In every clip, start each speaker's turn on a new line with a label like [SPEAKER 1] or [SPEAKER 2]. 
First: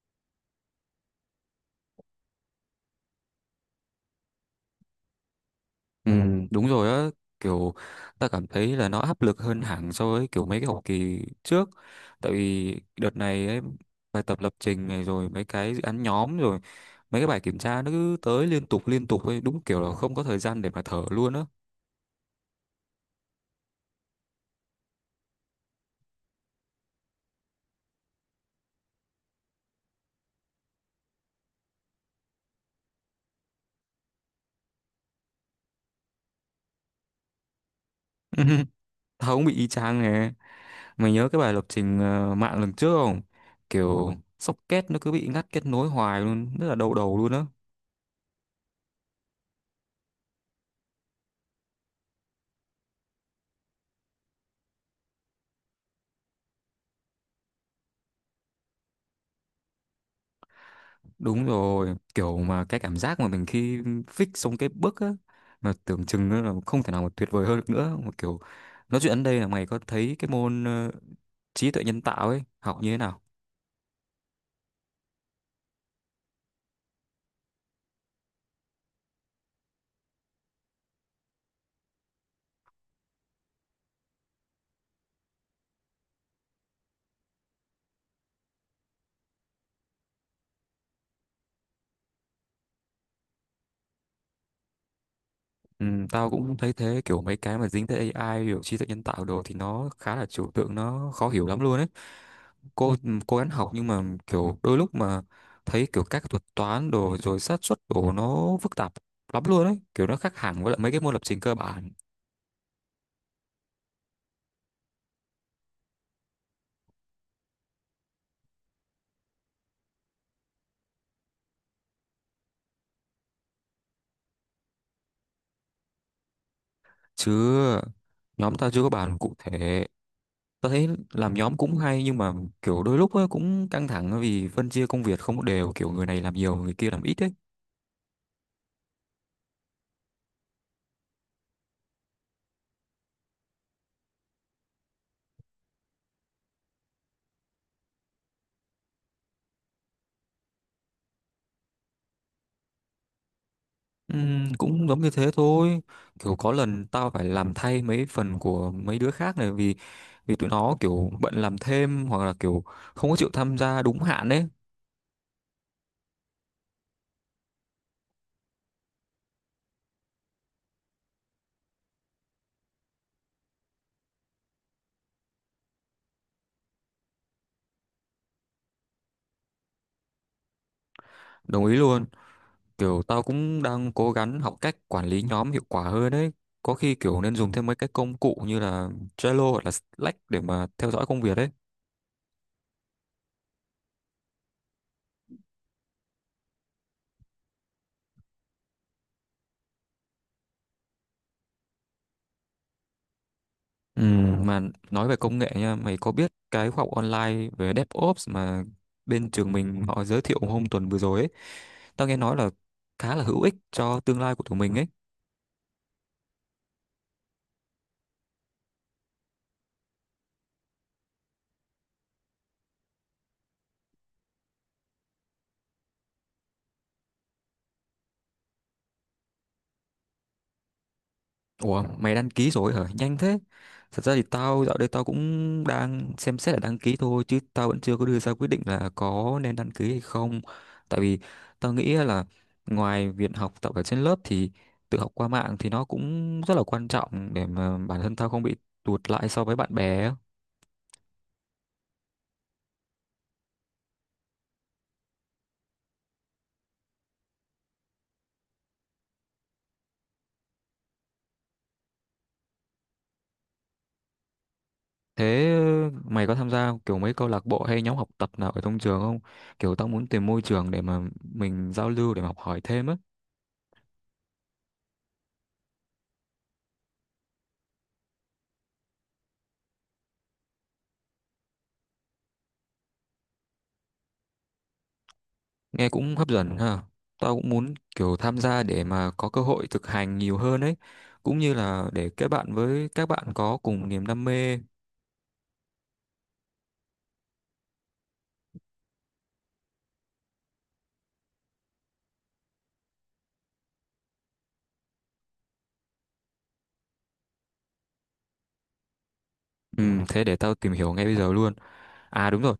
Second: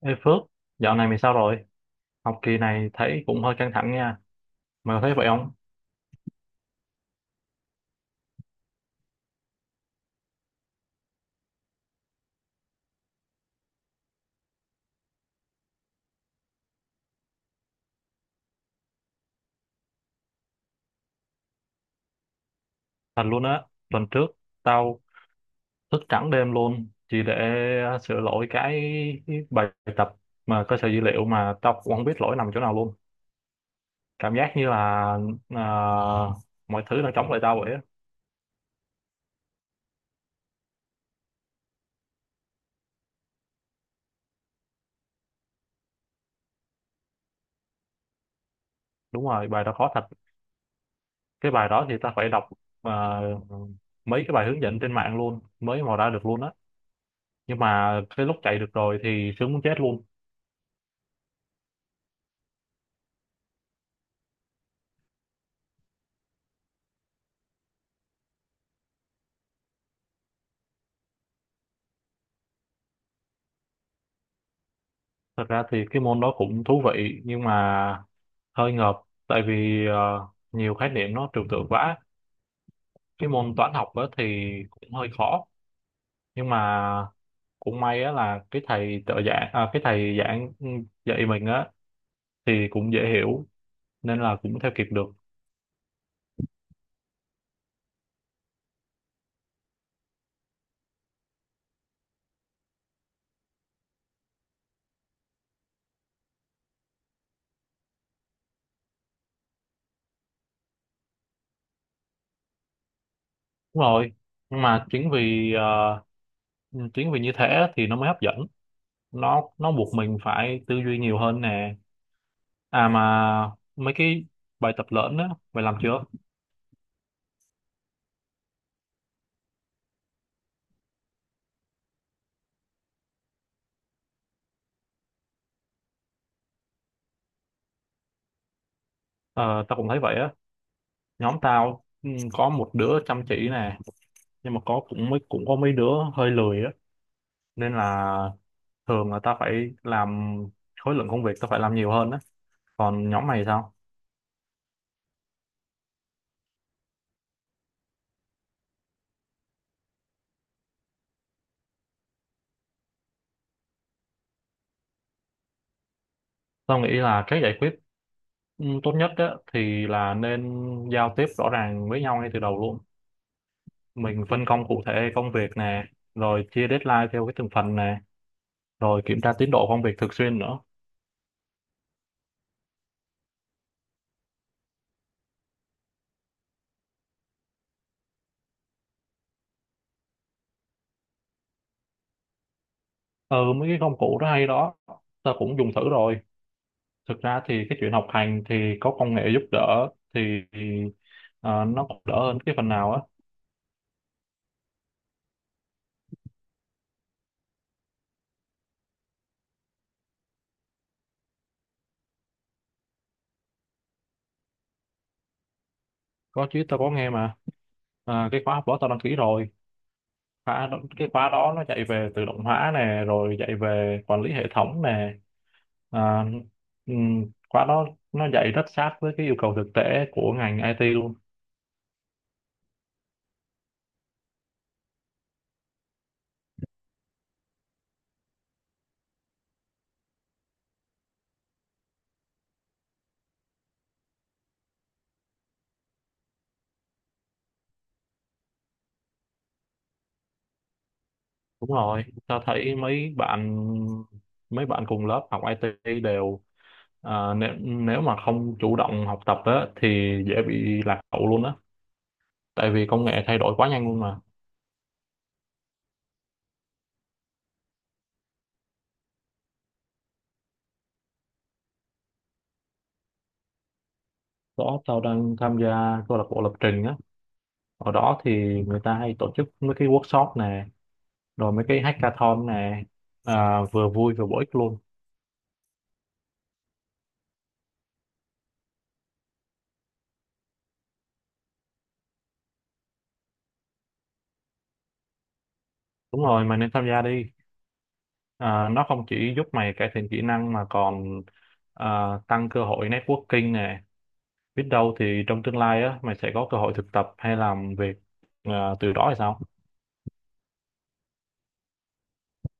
[SPEAKER 1] Ê Phước, dạo này mày sao rồi? Học kỳ này thấy cũng hơi căng thẳng nha. Mày có thấy vậy không?
[SPEAKER 2] Ừ, đúng rồi á, kiểu ta cảm thấy là nó áp lực hơn hẳn so với kiểu mấy cái học kỳ trước. Tại vì đợt này ấy, bài tập lập trình này rồi mấy cái dự án nhóm rồi mấy cái bài kiểm tra nó cứ tới liên tục ấy, đúng kiểu là không có thời gian để mà thở luôn á.
[SPEAKER 1] Thật luôn á, tuần trước tao thức trắng đêm luôn chỉ để sửa lỗi cái bài tập mà cơ sở dữ liệu mà tao cũng không biết lỗi nằm chỗ nào luôn. Cảm giác như là à, mọi thứ đang chống lại tao vậy á.
[SPEAKER 2] Tao cũng bị y chang nè. Mày nhớ cái bài lập trình mạng lần trước không? Kiểu socket nó cứ bị ngắt kết nối hoài luôn, rất là đau đầu luôn á.
[SPEAKER 1] Đúng rồi, bài đó khó thật. Cái bài đó thì tao phải đọc à, mấy cái bài hướng dẫn trên mạng luôn mới mò ra được luôn á. Nhưng mà cái lúc chạy được rồi thì sướng muốn chết luôn.
[SPEAKER 2] Đúng rồi, kiểu mà cái cảm giác mà mình khi fix xong cái bước á, mà tưởng chừng nó là không thể nào mà tuyệt vời hơn được nữa. Một kiểu, nói chuyện đến đây là mày có thấy cái môn trí tuệ nhân tạo ấy, học như thế nào?
[SPEAKER 1] Thật ra thì cái môn đó cũng thú vị nhưng mà hơi ngợp tại vì nhiều khái niệm nó trừu tượng quá. Cái môn toán học á thì cũng hơi khó nhưng mà cũng may á là cái thầy trợ giảng cái thầy giảng dạy mình á thì cũng dễ hiểu nên là cũng theo kịp được.
[SPEAKER 2] Ừ, tao cũng thấy thế, kiểu mấy cái mà dính tới AI, kiểu trí tuệ nhân tạo đồ thì nó khá là trừu tượng, nó khó hiểu lắm luôn ấy. Cô cố gắng học nhưng mà kiểu đôi lúc mà thấy kiểu các thuật toán đồ rồi xác suất đồ nó phức tạp lắm luôn ấy, kiểu nó khác hẳn với lại mấy cái môn lập trình cơ bản.
[SPEAKER 1] Đúng rồi. Nhưng mà chính vì chính vì như thế á, thì nó mới hấp dẫn. Nó buộc mình phải tư duy nhiều hơn nè. À mà mấy cái bài tập lớn á mày làm chưa?
[SPEAKER 2] Chứ nhóm tao chưa có bàn cụ thể. Tao thấy làm nhóm cũng hay nhưng mà kiểu đôi lúc ấy cũng căng thẳng vì phân chia công việc không có đều, kiểu người này làm nhiều người kia làm ít ấy.
[SPEAKER 1] Ờ, tao cũng thấy vậy á. Nhóm tao có một đứa chăm chỉ nè nhưng mà có mấy đứa hơi lười á, nên là thường là tao phải làm, khối lượng công việc tao phải làm nhiều hơn á. Còn nhóm mày sao?
[SPEAKER 2] Cũng giống như thế thôi, kiểu có lần tao phải làm thay mấy phần của mấy đứa khác này vì vì tụi nó kiểu bận làm thêm hoặc là kiểu không có chịu tham gia đúng hạn ấy.
[SPEAKER 1] Tao nghĩ là cái giải quyết tốt nhất á thì là nên giao tiếp rõ ràng với nhau ngay từ đầu luôn, mình phân công cụ thể công việc nè, rồi chia deadline theo cái từng phần nè, rồi kiểm tra tiến độ công việc thường xuyên nữa.
[SPEAKER 2] Đồng ý luôn. Kiểu tao cũng đang cố gắng học cách quản lý nhóm hiệu quả hơn đấy. Có khi kiểu nên dùng thêm mấy cái công cụ như là Trello hoặc là Slack để mà theo dõi công việc đấy.
[SPEAKER 1] Ừ, mấy cái công cụ đó hay đó, tao cũng dùng thử rồi. Thực ra thì cái chuyện học hành thì có công nghệ giúp đỡ thì ờ, nó cũng đỡ hơn cái phần nào á.
[SPEAKER 2] Ừ, mà nói về công nghệ nha, mày có biết cái khóa học online về DevOps mà bên trường mình họ giới thiệu hôm tuần vừa rồi ấy, tao nghe nói là khá là hữu ích cho tương lai của tụi mình ấy.
[SPEAKER 1] Có chứ, tao có nghe mà. À, cái khóa học đó tao đăng ký rồi. Cái khóa đó nó dạy về tự động hóa nè, rồi dạy về quản lý hệ thống nè, à, khóa đó nó dạy rất sát với cái yêu cầu thực tế của ngành IT luôn.
[SPEAKER 2] Ủa, mày đăng ký rồi hả? Nhanh thế. Thật ra thì tao dạo đây tao cũng đang xem xét là đăng ký thôi, chứ tao vẫn chưa có đưa ra quyết định là có nên đăng ký hay không. Tại vì tao nghĩ là ngoài việc học tập ở trên lớp thì tự học qua mạng thì nó cũng rất là quan trọng để mà bản thân tao không bị tụt lại so với bạn bè á.
[SPEAKER 1] Đúng rồi, tao thấy mấy bạn cùng lớp học IT đều nếu mà không chủ động học tập á, thì dễ bị lạc hậu luôn á, tại vì công nghệ thay đổi quá nhanh luôn mà.
[SPEAKER 2] Thế mày có tham gia kiểu mấy câu lạc bộ hay nhóm học tập nào ở trong trường không? Kiểu tao muốn tìm môi trường để mà mình giao lưu để mà học hỏi thêm á.
[SPEAKER 1] Đó, tao đang tham gia câu lạc bộ lập trình á, ở đó thì người ta hay tổ chức mấy cái workshop nè, rồi mấy cái hackathon nè, vừa vui vừa bổ ích luôn.
[SPEAKER 2] Nghe cũng hấp dẫn ha. Tao cũng muốn kiểu tham gia để mà có cơ hội thực hành nhiều hơn ấy. Cũng như là để kết bạn với các bạn có cùng niềm đam mê.
[SPEAKER 1] Đúng rồi, mày nên tham gia đi, nó không chỉ giúp mày cải thiện kỹ năng mà còn, tăng cơ hội networking nè, biết đâu thì trong tương lai á mày sẽ có cơ hội thực tập hay làm việc từ đó hay sao.
[SPEAKER 2] Ừ, thế để tao tìm hiểu ngay bây giờ luôn. À đúng rồi,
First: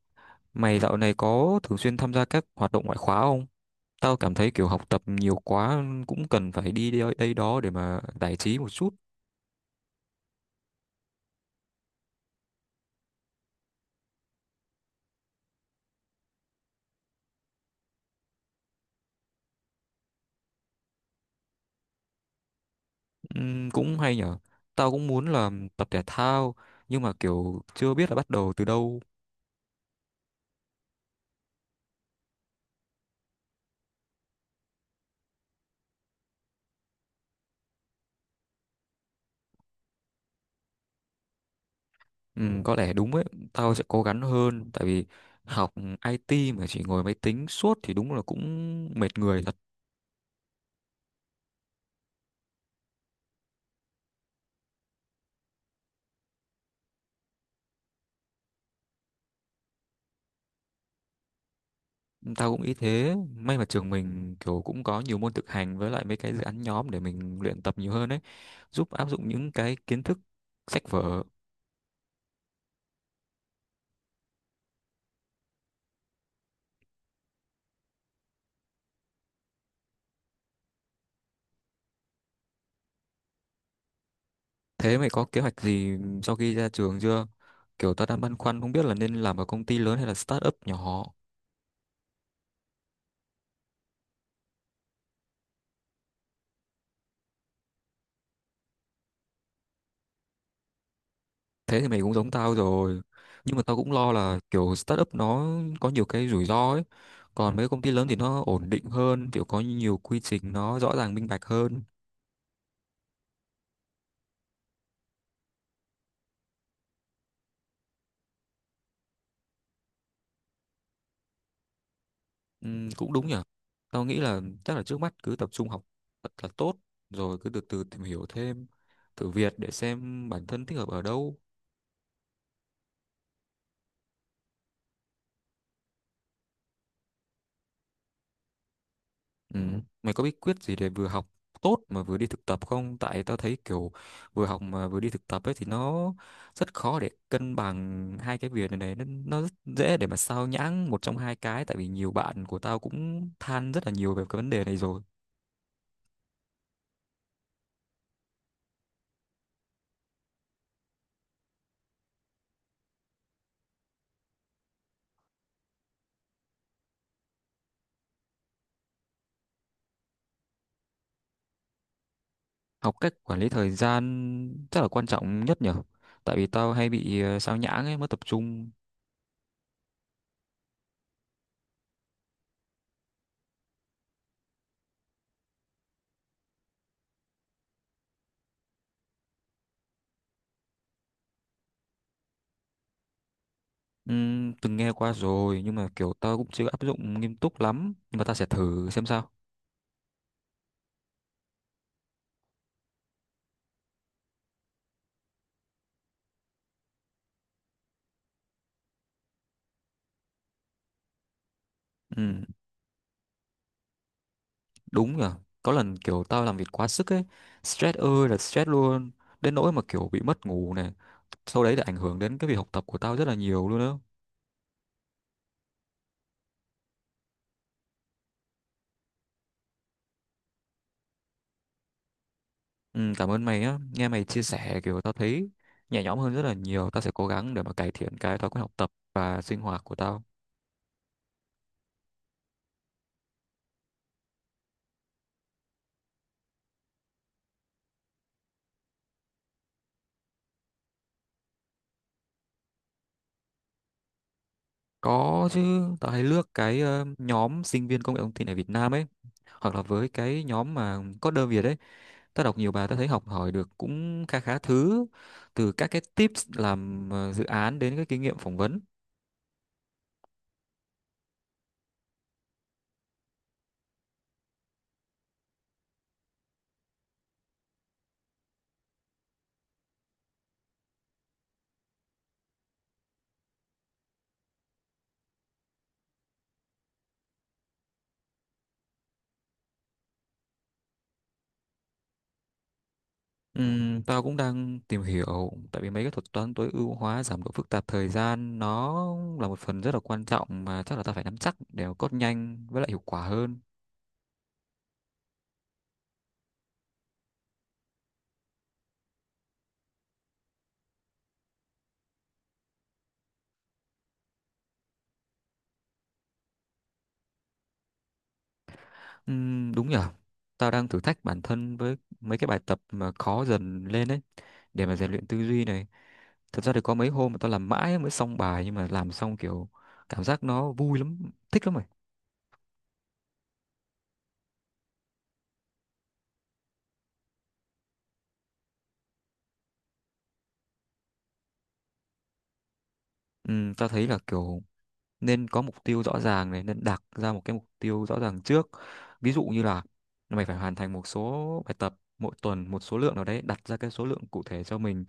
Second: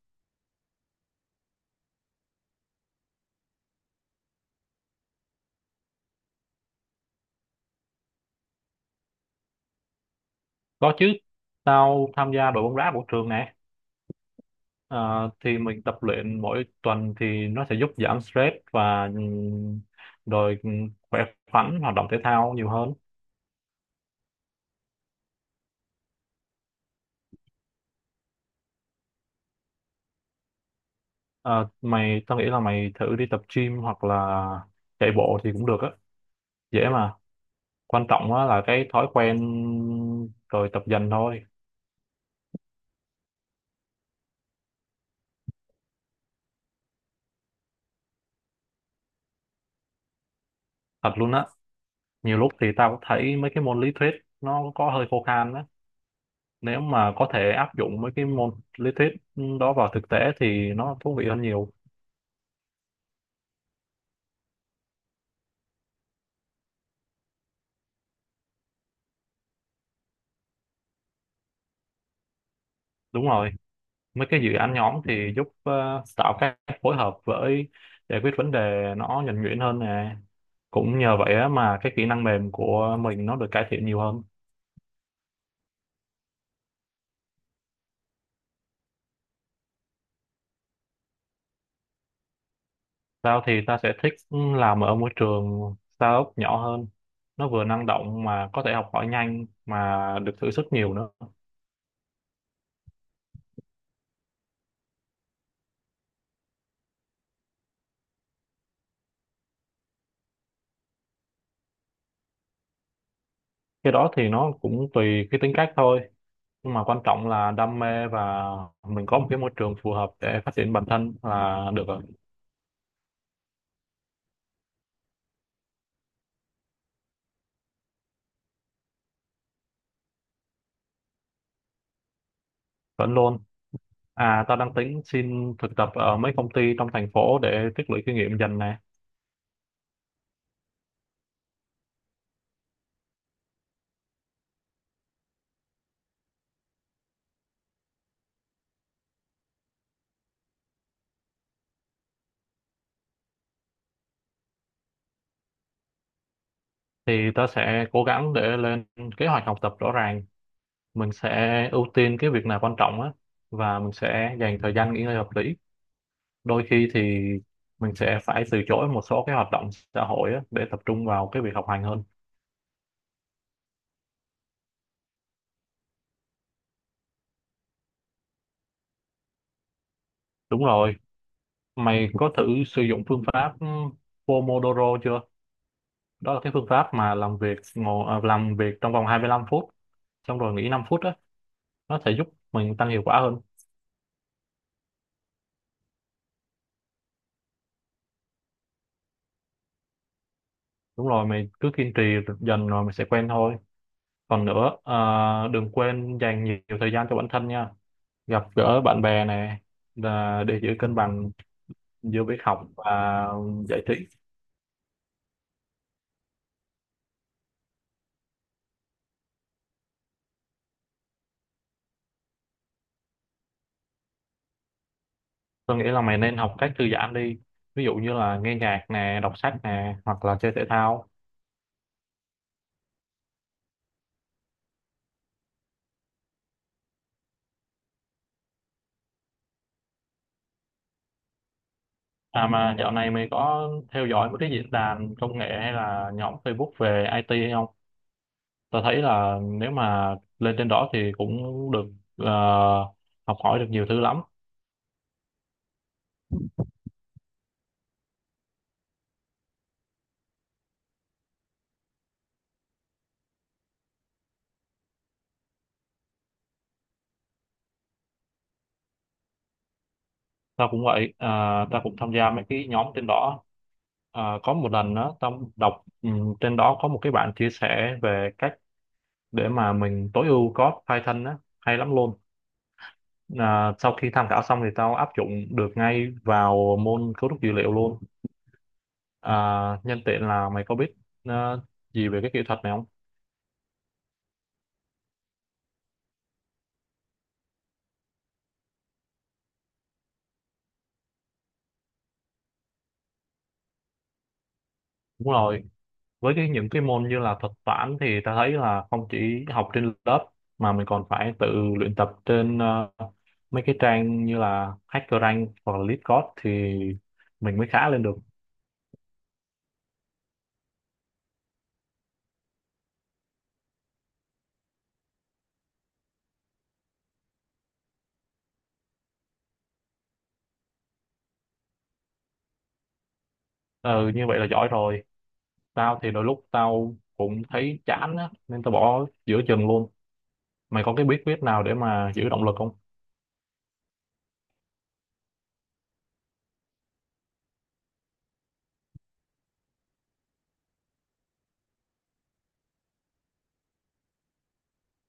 [SPEAKER 2] mày dạo này có thường xuyên tham gia các hoạt động ngoại khóa không? Tao cảm thấy kiểu học tập nhiều quá cũng cần phải đi đây đó để mà giải trí một chút.
[SPEAKER 1] Có chứ, tao tham gia đội bóng đá của trường nè. À, thì mình tập luyện mỗi tuần thì nó sẽ giúp giảm stress và rồi khỏe khoắn, hoạt động thể thao nhiều hơn.
[SPEAKER 2] Ừ, cũng hay nhở. Tao cũng muốn là tập thể thao nhưng mà kiểu chưa biết là bắt đầu từ đâu.
[SPEAKER 1] À, tao nghĩ là mày thử đi tập gym hoặc là chạy bộ thì cũng được á, dễ mà. Quan trọng á là cái thói quen rồi tập dần thôi.
[SPEAKER 2] Ừ, có lẽ đúng ấy, tao sẽ cố gắng hơn tại vì học IT mà chỉ ngồi máy tính suốt thì đúng là cũng mệt người thật.
[SPEAKER 1] Thật luôn á, nhiều lúc thì tao cũng thấy mấy cái môn lý thuyết nó có hơi khô khan á. Nếu mà có thể áp dụng mấy cái môn lý thuyết đó vào thực tế thì nó thú vị hơn nhiều.
[SPEAKER 2] Tao cũng ý thế, may mà trường mình kiểu cũng có nhiều môn thực hành với lại mấy cái dự án nhóm để mình luyện tập nhiều hơn ấy, giúp áp dụng những cái kiến thức sách vở.
[SPEAKER 1] Đúng rồi. Mấy cái dự án nhóm thì giúp tạo cách phối hợp với giải quyết vấn đề nó nhuần nhuyễn hơn nè, cũng nhờ vậy á mà cái kỹ năng mềm của mình nó được cải thiện nhiều hơn.
[SPEAKER 2] Thế mày có kế hoạch gì sau khi ra trường chưa? Kiểu tao đang băn khoăn không biết là nên làm ở công ty lớn hay là startup nhỏ.
[SPEAKER 1] Tao thì ta sẽ thích làm ở môi trường startup nhỏ hơn, nó vừa năng động mà có thể học hỏi nhanh mà được thử sức nhiều nữa.
[SPEAKER 2] Thế thì mày cũng giống tao rồi, nhưng mà tao cũng lo là kiểu startup nó có nhiều cái rủi ro ấy, còn mấy công ty lớn thì nó ổn định hơn, kiểu có nhiều quy trình nó rõ ràng minh bạch hơn.
[SPEAKER 1] Cái đó thì nó cũng tùy cái tính cách thôi, nhưng mà quan trọng là đam mê và mình có một cái môi trường phù hợp để phát triển bản thân là được rồi.
[SPEAKER 2] Cũng đúng nhở. Tao nghĩ là chắc là trước mắt cứ tập trung học thật là tốt, rồi cứ từ từ tìm hiểu thêm, thử việc để xem bản thân thích hợp ở đâu.
[SPEAKER 1] Vẫn luôn. À, tao đang tính xin thực tập ở mấy công ty trong thành phố để tích lũy kinh nghiệm dần nè.
[SPEAKER 2] Ừ. Mày có bí quyết gì để vừa học tốt mà vừa đi thực tập không? Tại tao thấy kiểu vừa học mà vừa đi thực tập ấy thì nó rất khó để cân bằng hai cái việc này này. Nó rất dễ để mà sao nhãng một trong hai cái. Tại vì nhiều bạn của tao cũng than rất là nhiều về cái vấn đề này rồi.
[SPEAKER 1] Thì tao sẽ cố gắng để lên kế hoạch học tập rõ ràng. Mình sẽ ưu tiên cái việc nào quan trọng á, và mình sẽ dành thời gian nghỉ ngơi hợp lý. Đôi khi thì mình sẽ phải từ chối một số cái hoạt động xã hội á để tập trung vào cái việc học hành hơn.
[SPEAKER 2] Học cách quản lý thời gian rất là quan trọng nhất nhở. Tại vì tao hay bị sao nhãng ấy, mất tập trung.
[SPEAKER 1] Đúng rồi. Mày có thử sử dụng phương pháp Pomodoro chưa? Đó là cái phương pháp mà làm việc làm việc trong vòng 25 phút xong rồi nghỉ 5 phút á, nó sẽ giúp mình tăng hiệu quả hơn.
[SPEAKER 2] Từng nghe qua rồi nhưng mà kiểu tao cũng chưa áp dụng nghiêm túc lắm. Nhưng mà tao sẽ thử xem sao.
[SPEAKER 1] Đúng rồi, mày cứ kiên trì dần rồi mày sẽ quen thôi. Còn nữa đừng quên dành nhiều, thời gian cho bản thân nha, gặp gỡ bạn bè này, là để giữ cân bằng giữa việc
[SPEAKER 2] Ừ.
[SPEAKER 1] học và giải trí.
[SPEAKER 2] Đúng rồi. Có lần kiểu tao làm việc quá sức ấy, stress ơi là stress luôn, đến nỗi mà kiểu bị mất ngủ này. Sau đấy là ảnh hưởng đến cái việc học tập của tao rất là nhiều luôn đó.
[SPEAKER 1] Tôi nghĩ là mày nên học cách thư giãn đi, ví dụ như là nghe nhạc nè, đọc sách nè, hoặc là chơi thể thao.
[SPEAKER 2] Ừ, cảm ơn mày á, nghe mày chia sẻ kiểu tao thấy nhẹ nhõm hơn rất là nhiều, tao sẽ cố gắng để mà cải thiện cái thói quen học tập và sinh hoạt của tao.
[SPEAKER 1] À mà dạo này mày có theo dõi mấy cái diễn đàn công nghệ hay là nhóm Facebook về IT hay không? Tôi thấy là nếu mà lên trên đó thì cũng được ờ, học hỏi được nhiều thứ lắm.
[SPEAKER 2] Có chứ, tao hay lướt cái nhóm sinh viên công nghệ thông tin ở Việt Nam ấy, hoặc là với cái nhóm mà coder Việt ấy. Tớ đọc nhiều bài tớ thấy học hỏi được cũng khá khá thứ, từ các cái tips làm dự án đến cái kinh nghiệm phỏng vấn.
[SPEAKER 1] Tao cũng vậy à, tao cũng tham gia mấy cái nhóm trên đó. Có một lần đó tao đọc trên đó có một cái bạn chia sẻ về cách để mà mình tối ưu code Python á, hay lắm luôn. Sau khi tham khảo xong thì tao áp dụng được ngay vào môn cấu trúc dữ liệu luôn. à, Nhân tiện là mày có biết ờ, gì về cái kỹ thuật này không?
[SPEAKER 2] Tao cũng đang tìm hiểu tại vì mấy cái thuật toán tối ưu hóa giảm độ phức tạp thời gian nó là một phần rất là quan trọng, mà chắc là tao phải nắm chắc để mà code nhanh với lại hiệu quả hơn.
[SPEAKER 1] Đúng rồi, với cái những cái môn như là thuật toán thì ta thấy là không chỉ học trên lớp mà mình còn phải tự luyện tập trên mấy cái trang như là HackerRank hoặc là LeetCode thì mình mới khá lên được.
[SPEAKER 2] Đúng nhở. Tao đang thử thách bản thân với mấy cái bài tập mà khó dần lên đấy để mà rèn luyện tư duy này. Thật ra thì có mấy hôm mà tao làm mãi mới xong bài nhưng mà làm xong kiểu cảm giác nó vui lắm, thích lắm.
[SPEAKER 1] Ừ, như vậy là giỏi rồi. Tao thì đôi lúc tao cũng thấy chán á, nên tao bỏ giữa chừng luôn. Mày có cái bí quyết nào để mà giữ động lực không?
[SPEAKER 2] Ừ, tao thấy là kiểu nên có mục tiêu rõ ràng này, nên đặt ra một cái mục tiêu rõ ràng trước. Ví dụ như là mày phải hoàn thành một số bài tập mỗi tuần, một số lượng nào đấy, đặt ra cái số lượng cụ thể cho mình,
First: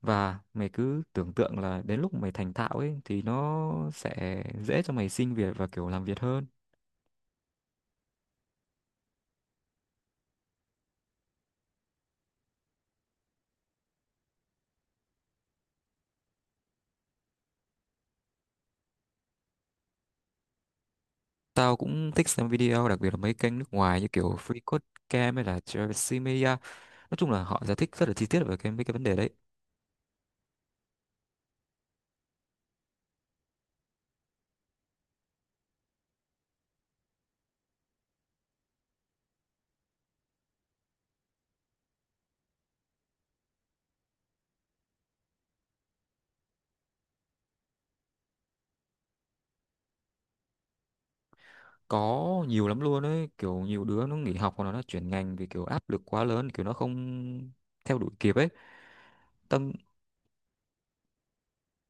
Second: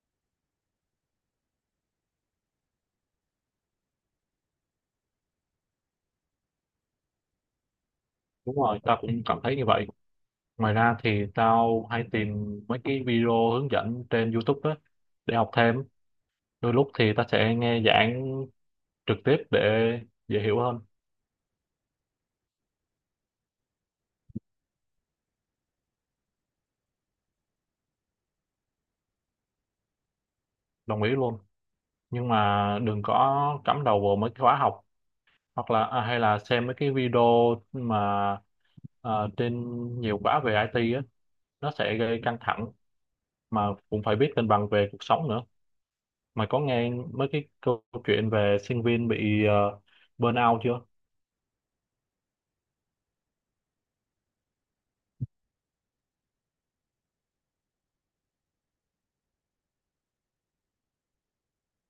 [SPEAKER 2] và mày cứ tưởng tượng là đến lúc mày thành thạo ấy thì nó sẽ dễ cho mày xin việc và kiểu làm việc hơn.
[SPEAKER 1] Đúng rồi, tao cũng cảm thấy như vậy. Ngoài ra thì tao hay tìm mấy cái video hướng dẫn trên YouTube á để học thêm, đôi lúc thì ta sẽ nghe giảng trực tiếp để dễ hiểu hơn.
[SPEAKER 2] Tao cũng thích xem video, đặc biệt là mấy kênh nước ngoài như kiểu Free Code Camp hay là Travis Media. Nói chung là họ giải thích rất là chi tiết về cái mấy cái vấn đề đấy.
[SPEAKER 1] Đồng ý luôn, nhưng mà đừng có cắm đầu vào mấy cái khóa học hoặc là hay là xem mấy cái video mà à, trên nhiều khóa về IT á, nó sẽ gây căng thẳng, mà cũng phải biết cân bằng về cuộc sống nữa. Mà có nghe mấy cái câu chuyện về sinh viên bị burnout chưa?
[SPEAKER 2] Có nhiều lắm luôn ấy, kiểu nhiều đứa nó nghỉ học hoặc là nó chuyển ngành vì kiểu áp lực quá lớn, kiểu nó không theo đuổi kịp ấy. Tâm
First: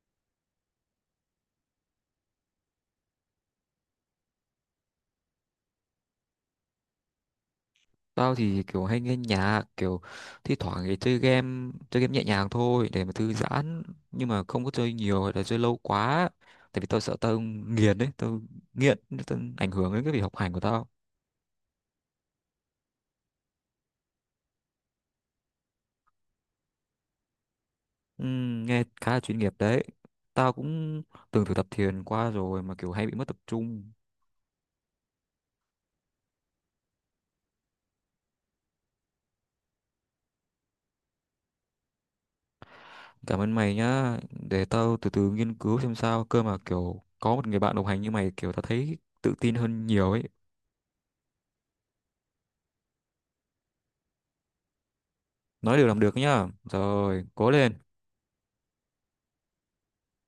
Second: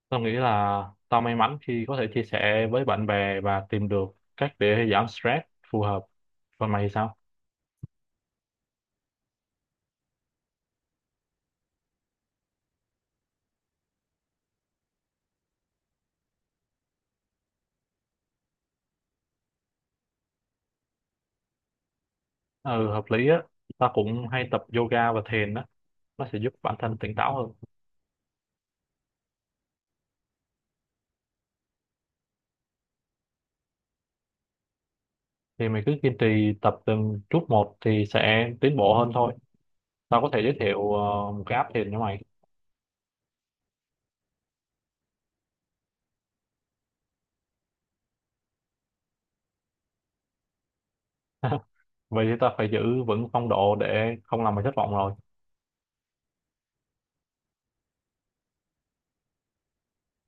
[SPEAKER 1] Tao nghĩ là tao may mắn khi có thể chia sẻ với bạn bè và tìm được cách để giảm stress phù hợp. Còn mày thì sao?
[SPEAKER 2] tao thì kiểu hay nghe nhạc, kiểu thi thoảng thì chơi game nhẹ nhàng thôi để mà thư giãn, nhưng mà không có chơi nhiều hay là chơi lâu quá, tại vì tao sợ tao nghiền ấy, tao nghiện, tao ảnh hưởng đến cái việc học hành của tao.
[SPEAKER 1] Ừ, hợp lý á. Ta cũng hay tập yoga và thiền á, nó sẽ giúp bản thân tỉnh táo hơn.
[SPEAKER 2] Nghe khá là chuyên nghiệp đấy. Tao cũng từng thử tập thiền qua rồi mà kiểu hay bị mất tập trung.
[SPEAKER 1] Thì mày cứ kiên trì tập từng chút một thì sẽ tiến bộ hơn thôi. Tao có thể giới thiệu một cái app thiền cho mày.
[SPEAKER 2] Cảm ơn mày nhá, để tao từ từ nghiên cứu xem sao, cơ mà kiểu có một người bạn đồng hành như mày kiểu tao thấy tự tin hơn nhiều ấy.
[SPEAKER 1] Vậy thì ta phải giữ vững phong độ để không làm mày thất vọng rồi.
[SPEAKER 2] Nói được làm được nhá. Rồi, cố lên.